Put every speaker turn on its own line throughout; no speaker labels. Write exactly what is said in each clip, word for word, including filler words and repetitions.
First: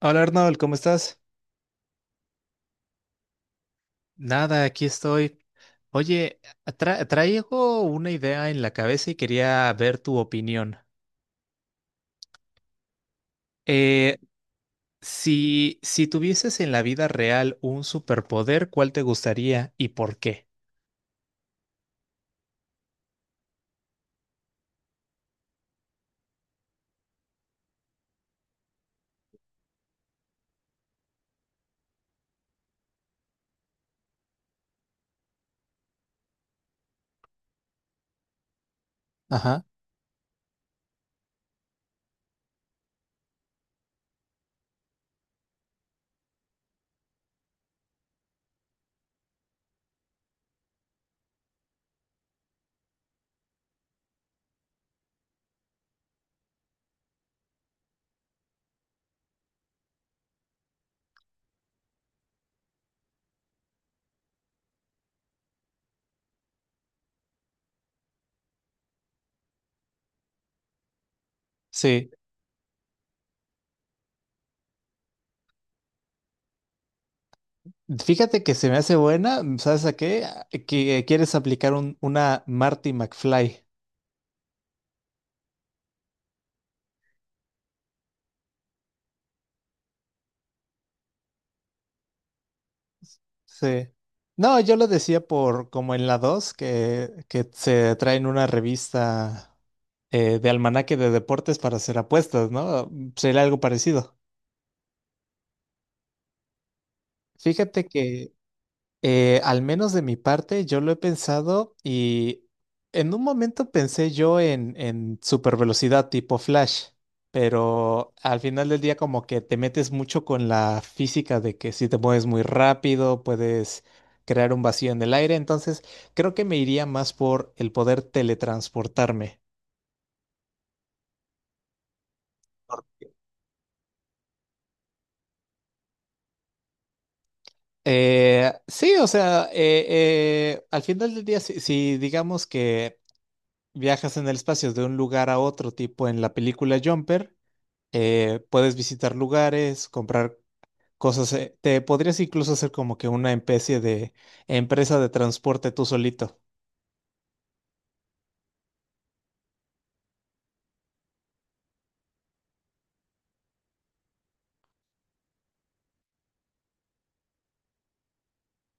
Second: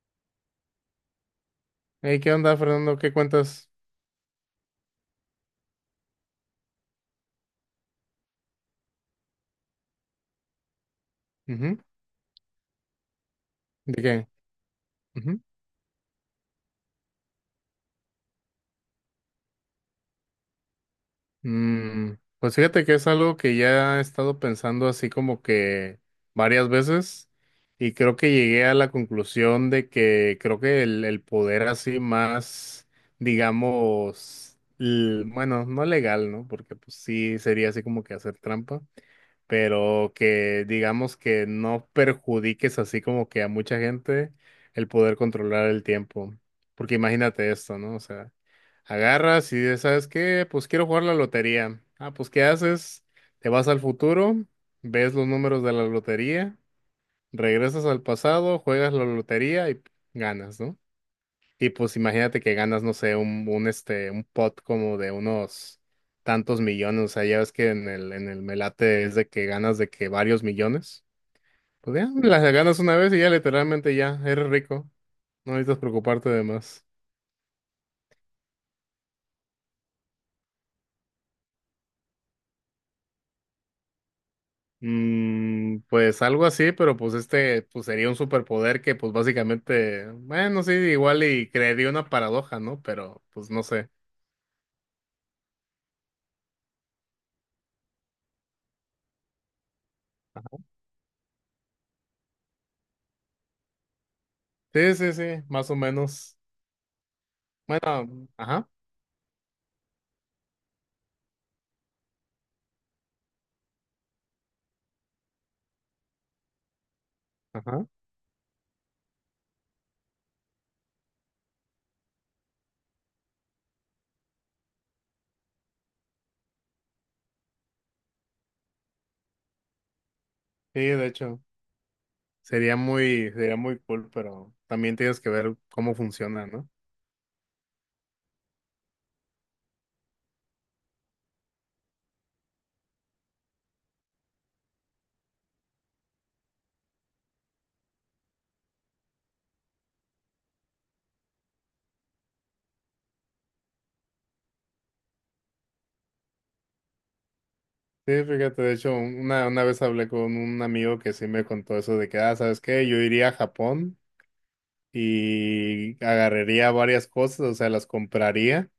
Hola Arnold, ¿cómo estás?
Hey, ¿qué onda, Fernando? ¿Qué cuentas?
Nada, aquí estoy. Oye, tra- traigo una idea en la cabeza y quería ver tu opinión.
Ujú. ¿De
Eh,
qué? Ujú.
si, si tuvieses en la vida real un superpoder, ¿cuál te gustaría y por qué?
Mm, pues fíjate que es algo que ya he estado pensando así como que varias veces, y creo que llegué a la conclusión de que creo que el, el poder así más, digamos, l- bueno, no legal, ¿no? Porque pues sí sería así como que hacer trampa.
Ajá,
Pero que digamos que no perjudiques así como que a mucha gente, el poder controlar el tiempo. Porque imagínate esto, ¿no? O sea, agarras y dices, ¿sabes qué? Pues quiero jugar la lotería. Ah, pues ¿qué haces? Te vas al futuro, ves los números de la lotería, regresas al pasado, juegas la lotería y ganas, ¿no? Y pues imagínate que ganas, no sé, un, un este, un pot como de unos tantos millones. O sea, ya ves que en el, en el Melate es de que ganas de que varios millones. Pues ya,
sí.
las ganas una vez y ya literalmente ya, eres rico. No necesitas preocuparte de más.
Fíjate que se me hace buena, ¿sabes a qué? A- Que quieres aplicar un- una Marty McFly.
Mm, pues algo así, pero pues este, pues sería un superpoder que pues básicamente, bueno, sí, igual y crearía una paradoja, ¿no? Pero pues no
Sí.
sé.
No, yo lo decía por como en la dos que, que se traen una revista eh, de almanaque de deportes para hacer apuestas, ¿no? Sería algo parecido.
Sí, sí, sí, más o menos.
Fíjate
Bueno,
que
ajá,
Eh, al menos de mi parte, yo lo he pensado y en un momento pensé yo en, en super velocidad tipo Flash,
ajá.
pero al final del día como que te metes mucho con la física de que si te mueves muy rápido puedes crear un vacío en el aire, entonces creo que me iría más por el poder teletransportarme.
Sí, de hecho. Sería muy, sería muy cool, pero también tienes que ver cómo funciona, ¿no?
Eh, sí, o sea, eh, eh, al final del día, si si digamos que viajas en el espacio de un lugar a otro tipo en la película Jumper, eh, puedes visitar lugares, comprar cosas. eh, Te podrías incluso hacer como que una especie de empresa de transporte tú solito.
Sí, fíjate, de hecho, una, una vez hablé con un amigo que sí me contó eso de que, ah, ¿sabes qué? Yo iría a Japón y agarraría varias cosas, o sea, las compraría,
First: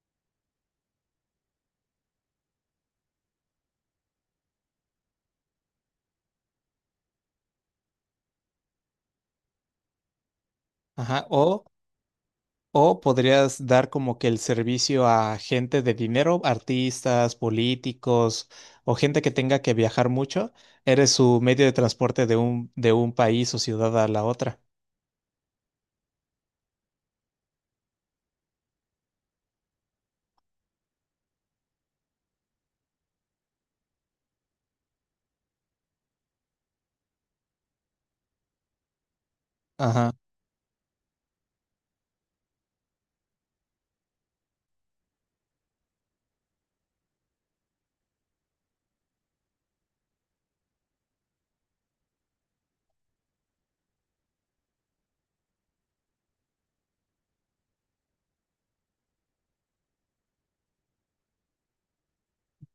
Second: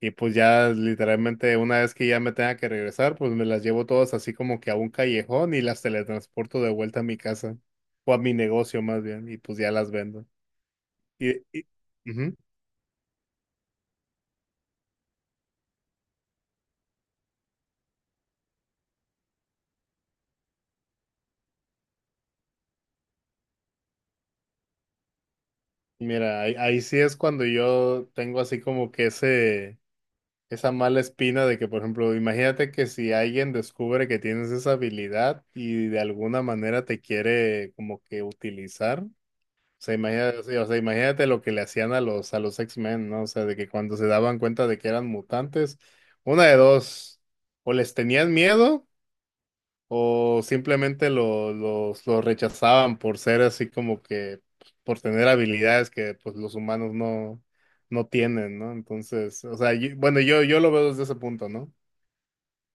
y pues ya literalmente una vez que ya me tenga que regresar, pues me las llevo todas así como que a un callejón y las teletransporto de vuelta a mi casa, o a mi negocio más bien, y pues ya las vendo.
Ajá.
Y,
O,
y, ujú.
o podrías dar como que el servicio a gente de dinero, artistas, políticos o gente que tenga que viajar mucho. Eres su medio de transporte de un, de un país o ciudad a la otra.
Mira, ahí, ahí sí es cuando yo tengo así como que ese, esa mala espina de que, por ejemplo, imagínate que si alguien descubre que tienes esa habilidad y de alguna manera te quiere como que utilizar. O sea,
Ajá.
imagínate, o sea, o sea, imagínate lo que le hacían a los, a los X-Men, ¿no? O sea, de que cuando se daban cuenta de que eran mutantes, una de dos, o les tenían miedo o simplemente lo- los, los rechazaban por ser así como que, pues, por tener habilidades que pues los humanos no, no tienen, ¿no? Entonces, o sea, yo- bueno, yo, yo lo veo desde ese punto, ¿no?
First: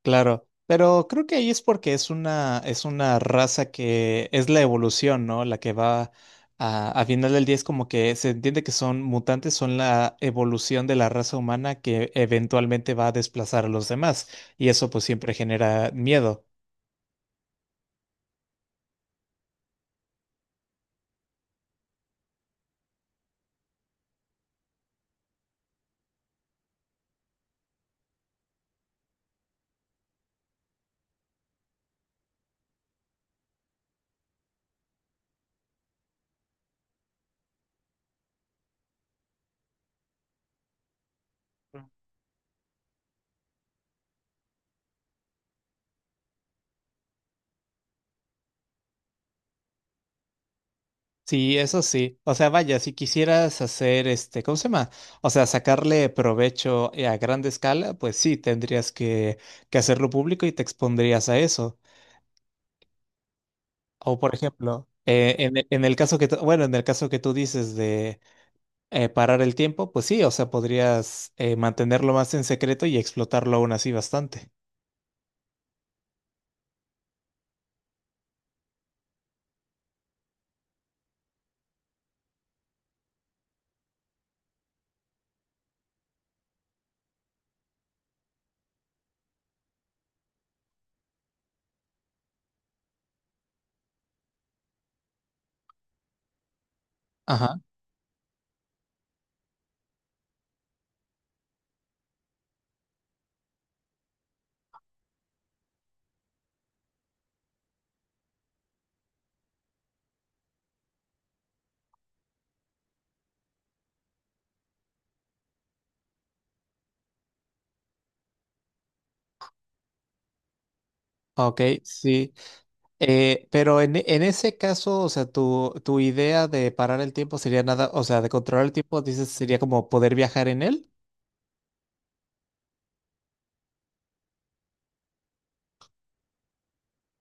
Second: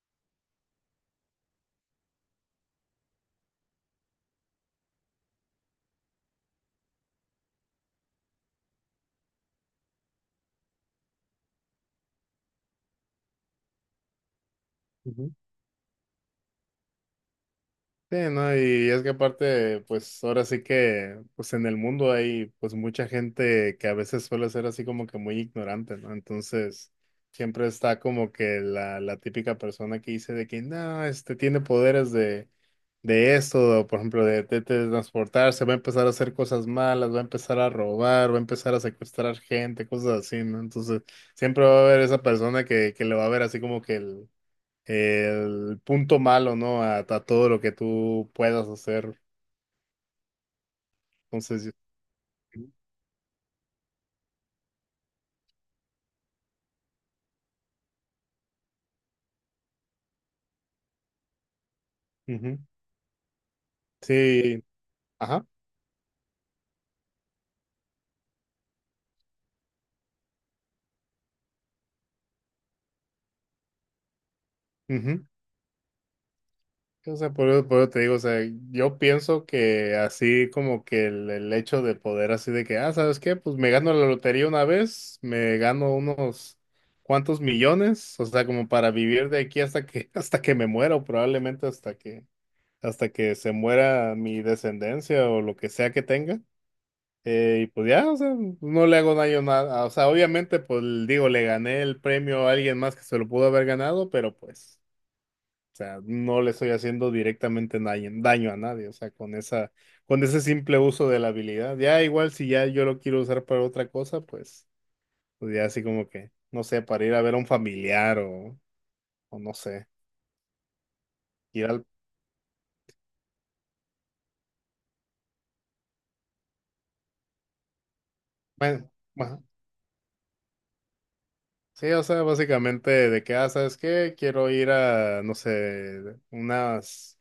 Claro, pero creo que ahí es porque es una, es una raza que es la evolución, ¿no? La que va a, a final del día es como que se entiende que son mutantes, son la evolución de la raza humana que eventualmente va a desplazar a los demás. Y eso pues siempre genera miedo.
Sí, ¿no? Y es que aparte, pues ahora sí que, pues en el mundo hay pues mucha gente que a veces suele ser así como que muy ignorante, ¿no? Entonces, siempre está como que la, la típica persona que dice de que, no, este tiene poderes de, de esto, o, por ejemplo, de, de transportarse, va a empezar a hacer cosas malas, va a empezar a robar, va a empezar a secuestrar gente, cosas así, ¿no? Entonces, siempre va a haber esa persona que, que le va a ver así como que el el punto malo, ¿no? A, a todo lo que tú puedas hacer.
Sí,
Entonces, yo-
eso sí. O sea, vaya, si quisieras hacer este, ¿cómo se llama? O sea, sacarle provecho eh, a grande escala, pues sí, tendrías que, que hacerlo público y te expondrías a eso.
ujú.
O por
Sí,
ejemplo, eh,
ajá.
en, e- en el caso que, tú- bueno, en el caso que tú dices de eh, parar el tiempo, pues sí, o sea, podrías eh, mantenerlo más en secreto y explotarlo aún así bastante.
Ujú. O sea, por eso, por eso te digo, o sea, yo pienso que así como que el, el hecho de poder así de que, ah, ¿sabes qué? Pues me gano la lotería una vez, me gano unos cuantos millones, o sea, como para vivir de aquí hasta que, hasta que me muera, o probablemente hasta que, hasta que se muera mi descendencia o lo que sea que tenga.
Ajá,
Eh, y pues ya, o sea, no le hago daño nada. O sea, obviamente, pues digo, le gané el premio a alguien más que se lo pudo haber ganado, pero pues, o sea, no le estoy haciendo directamente daño, daño a nadie. O sea, con esa, con ese simple uso de la habilidad. Ya igual si ya yo lo quiero usar para otra cosa, pues, pues ya así como que, no sé, para ir a ver a un familiar o, o no sé,
ok,
ir al,
sí. Eh, pero en, e- en ese caso, o sea, tu, tu idea de parar el tiempo sería nada, o sea, de controlar el
bueno,
tiempo, dices,
bueno,
sería como poder viajar en él.
sí, o sea, básicamente de que, ah, ¿sabes qué? Quiero ir a, no sé, unas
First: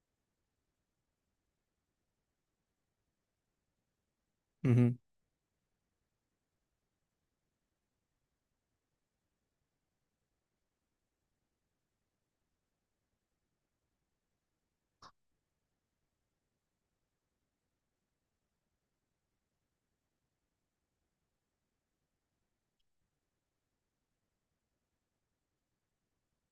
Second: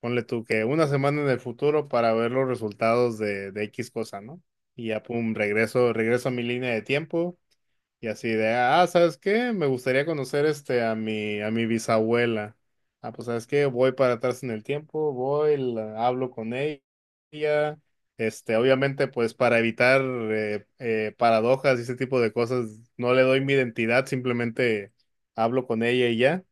Ponle tú que una semana en el futuro para ver los resultados de, de X cosa, ¿no? Y
Ujú,
ya, pum, regreso, regreso a mi línea de tiempo, y así de, ah, ¿sabes qué? Me gustaría conocer este a mi, a mi bisabuela. Ah, pues, ¿sabes qué? Voy para atrás en el tiempo, voy, la- hablo con ella. Este, obviamente, pues para evitar eh, eh, paradojas y ese tipo de cosas, no le doy mi identidad, simplemente hablo con ella y ya.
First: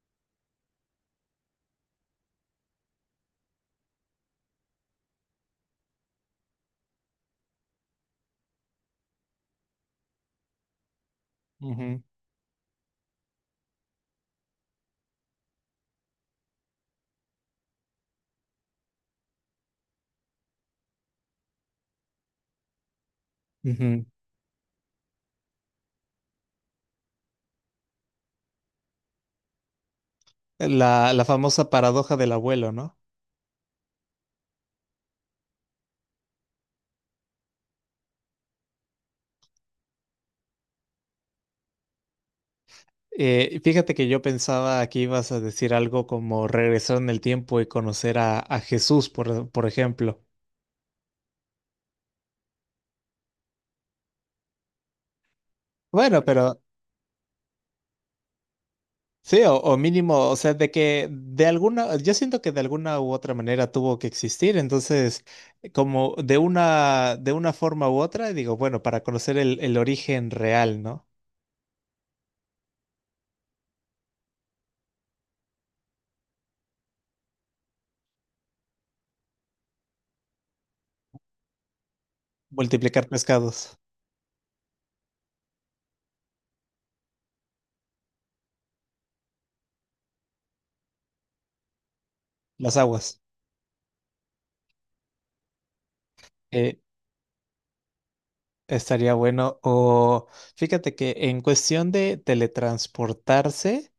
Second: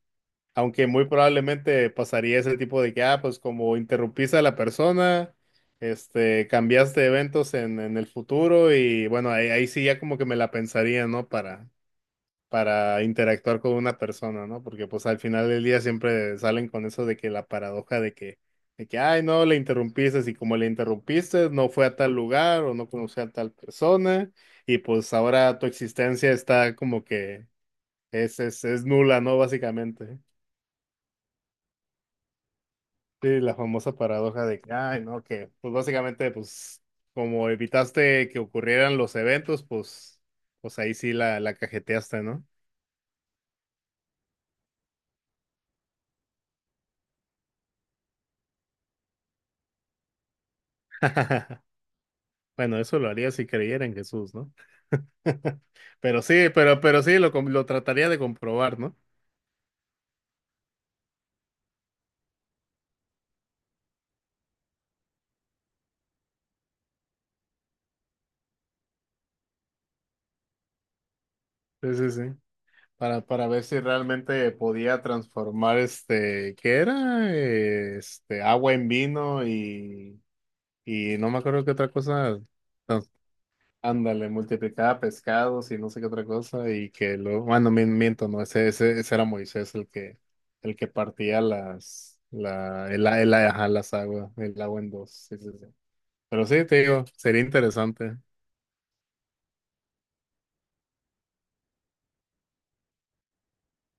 Aunque muy probablemente pasaría ese tipo de que, ah, pues como interrumpiste a la persona, este, cambiaste eventos en, en el futuro, y bueno, ahí, ahí sí ya como que me la pensaría, ¿no? Para,
ujú,
para interactuar con una persona, ¿no? Porque pues al final del día siempre salen con eso de que la paradoja de que, de que, ay, no, le interrumpiste, y como le interrumpiste, no fue a tal lugar o no conoció a tal
ujú.
persona, y pues ahora tu existencia está como que es, es, es nula, ¿no? Básicamente.
La, la famosa paradoja del abuelo, no.
Sí, la famosa paradoja de que, ay, no, que, pues básicamente, pues, como evitaste que ocurrieran los eventos, pues, pues ahí sí la, la cajeteaste, ¿no?
Eh, fíjate que yo pensaba que ibas a decir algo como regresar en el tiempo y conocer a, a Jesús, por, por ejemplo.
Bueno, eso lo haría si creyera en Jesús, ¿no? Pero
Bueno,
sí,
pero
pero, pero sí, lo, com- lo trataría de comprobar, ¿no?
sí, o, o mínimo, o sea, de que de alguna, yo siento que de alguna u otra manera tuvo que existir, entonces, como de una, de una forma u otra, digo, bueno, para conocer el, el origen real, ¿no?
Sí, sí, sí. Para, para ver si realmente podía transformar este, ¿qué era? Eh, Este, agua en vino y, y no me acuerdo qué otra cosa.
Multiplicar pescados,
Ándale, multiplicaba pescados y no sé qué otra cosa, y que luego, bueno, mi- miento, no, ese, ese, ese era Moisés el que, el que partía las,
las
la, el,
aguas.
el- ajá, las aguas, el agua en dos, sí, sí, sí. Pero sí,
Eh,
te digo, sería interesante.
estaría bueno. O fíjate que en cuestión de teletransportarse.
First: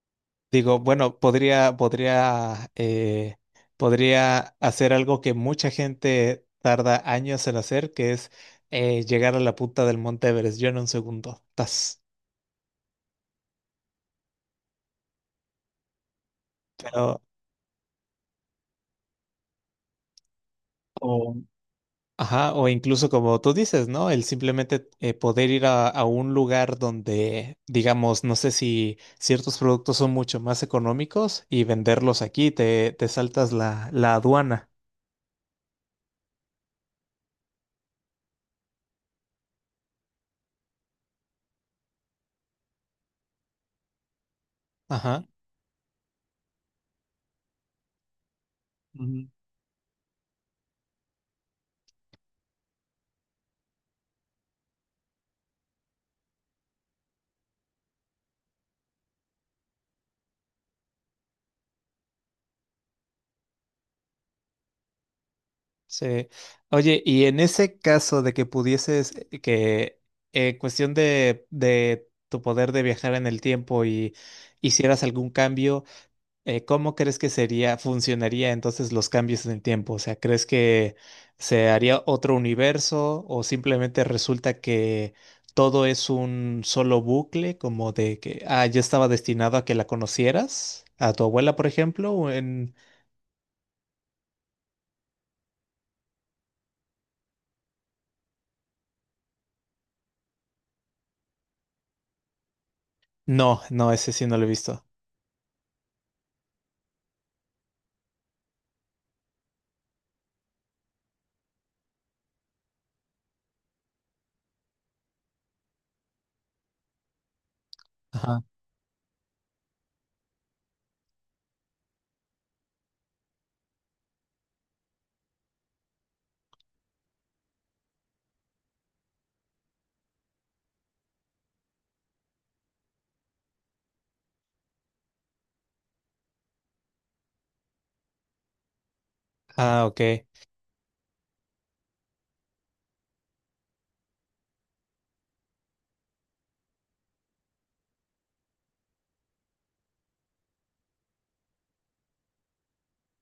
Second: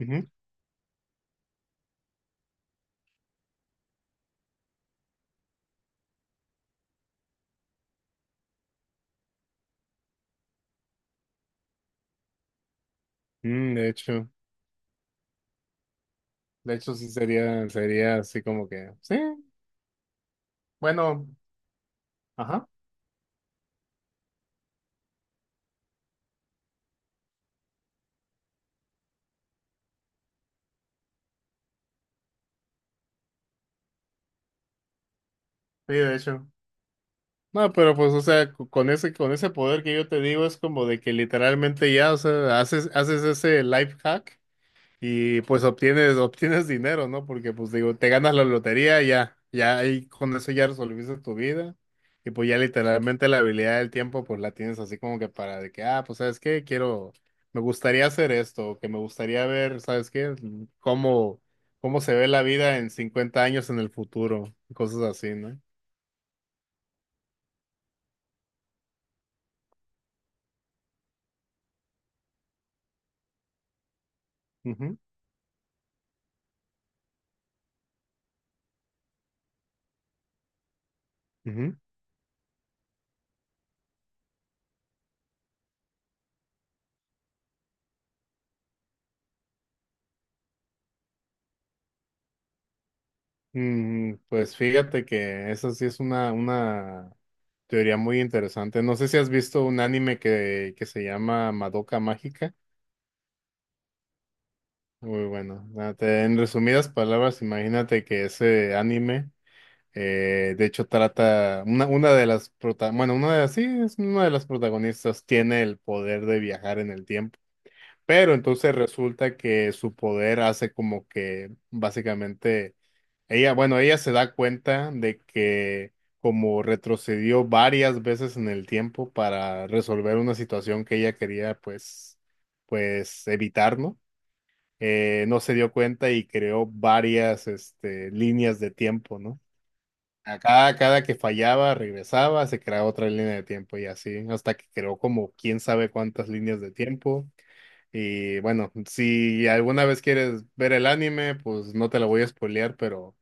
Ujú.
Digo, bueno, podría, podría, eh, podría hacer algo que mucha gente tarda años en hacer, que es eh, llegar a la punta del Monte Everest. Yo en un segundo. Tas.
Mm, de hecho, de hecho sí
Pero,
sería, sería así como que, sí, bueno,
o, ajá,
ajá,
o incluso como tú dices, ¿no? El simplemente eh, poder ir a, a un lugar donde, digamos, no sé si ciertos productos son mucho más económicos y venderlos aquí, te, te saltas la, la aduana.
sí, de hecho. No, pero pues, o sea, co- con ese, con ese poder que yo te digo, es como de que literalmente ya, o sea, haces, haces ese life hack.
Ajá.
Y pues obtienes, obtienes dinero, ¿no? Porque pues digo, te ganas la lotería, ya, ya ahí con eso ya resolviste tu vida. Y pues ya literalmente la habilidad del tiempo pues la tienes así como que para de que, ah, pues sabes qué, quiero, me gustaría hacer esto, o que me gustaría ver, ¿sabes qué? Cómo, cómo se ve la vida en cincuenta años en el futuro, y cosas así, no.
Sí. Oye, y en ese caso de que pudieses, eh, que en cuestión de, de tu poder de viajar en el tiempo y
Ujú,
hicieras algún cambio, eh, ¿cómo crees que sería, funcionaría entonces los cambios en el tiempo? O sea, ¿crees que se
ujú.
haría otro universo o simplemente resulta que todo es un solo bucle, como de que, ah, yo estaba destinado a que la conocieras, a tu abuela, por ejemplo, o en...
Mm, pues fíjate que esa sí es una, una teoría muy interesante. No sé si has visto un anime que, que se llama Madoka Mágica.
No, no, ese sí no lo he visto.
Muy bueno. Ah, te- en resumidas palabras, imagínate que ese anime, eh, de hecho, trata una, una de las prota- bueno, una de las, sí, es una de las protagonistas tiene el poder de viajar en el tiempo. Pero
Ajá.
entonces resulta que su poder hace como que básicamente ella, bueno, ella se da cuenta de que como retrocedió varias veces en el tiempo para resolver una situación que ella quería pues pues evitar, ¿no? Eh, no se dio cuenta y creó varias este líneas de tiempo, ¿no?
Ah, ok.
Acá, cada que fallaba, regresaba, se creaba otra línea de tiempo y así, hasta que creó como quién sabe cuántas líneas de tiempo. Y bueno, si alguna vez quieres ver el anime, pues no te lo voy a spoilear, pero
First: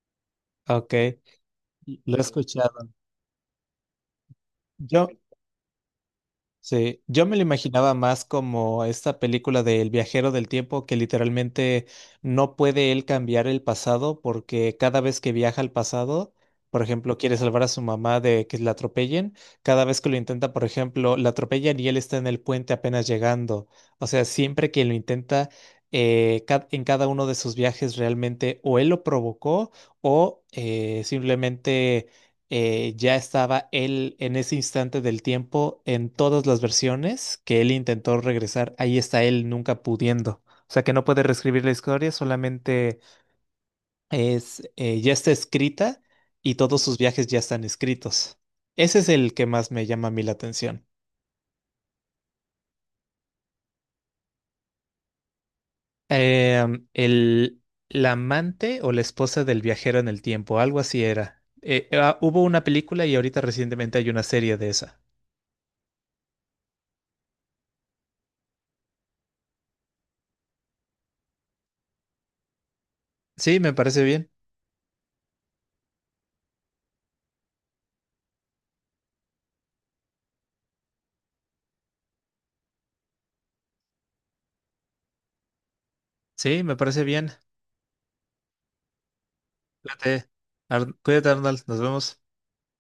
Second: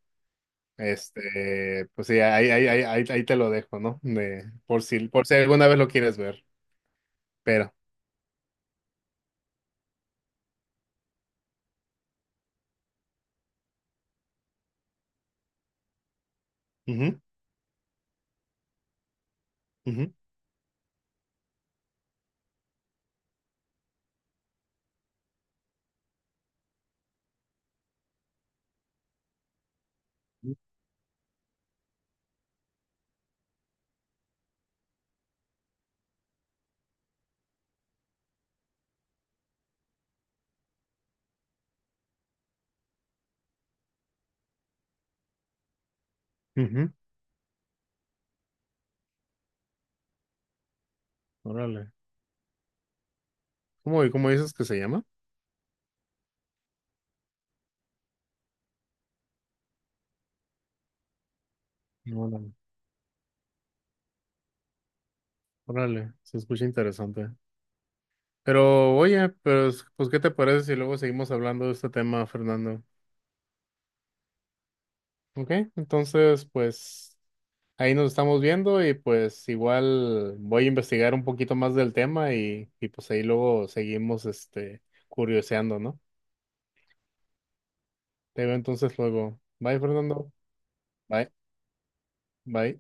Ok,
este, pues
lo he
sí, ahí, ahí, ahí,
escuchado.
ahí, ahí te lo dejo, ¿no? De, por
Yo,
si, por si alguna vez lo quieres ver.
sí, yo me lo
Pero.
imaginaba más como esta película de El viajero del tiempo que literalmente no puede él cambiar el pasado porque cada vez que viaja al pasado, por ejemplo,
Ujú,
quiere salvar a su mamá de que la atropellen, cada vez que
ujú,
lo intenta, por ejemplo, la atropellan y él está en el puente apenas llegando. O sea, siempre que lo intenta, eh, ca- en cada uno de sus viajes realmente o él lo provocó o eh, simplemente eh, ya estaba él en ese instante del tiempo en todas las versiones que él intentó regresar. Ahí está él nunca pudiendo. O sea que no puede reescribir la historia, solamente es, eh, ya está escrita y todos
ujú.
sus viajes ya están escritos. Ese es el que más me llama a mí la atención.
Órale. ¿Cómo, cómo dices que se llama?
Em, el, la amante o la esposa del viajero en el tiempo, algo así era. Eh, ah, hubo
Órale.
una película y ahorita recientemente hay una serie de esa.
Órale. Se escucha interesante. Pero oye, pues, pues ¿qué te parece si luego seguimos hablando de este tema, Fernando?
Sí, me parece bien.
Ok, entonces pues ahí nos estamos viendo y pues igual voy a investigar un poquito más del tema, y, y pues ahí luego seguimos este curioseando, ¿no?
Sí, me parece bien.
Te veo entonces luego. Bye,
Cuídate,
Fernando.
Ar- cuídate,
Bye,
Arnold. Nos vemos.
bye.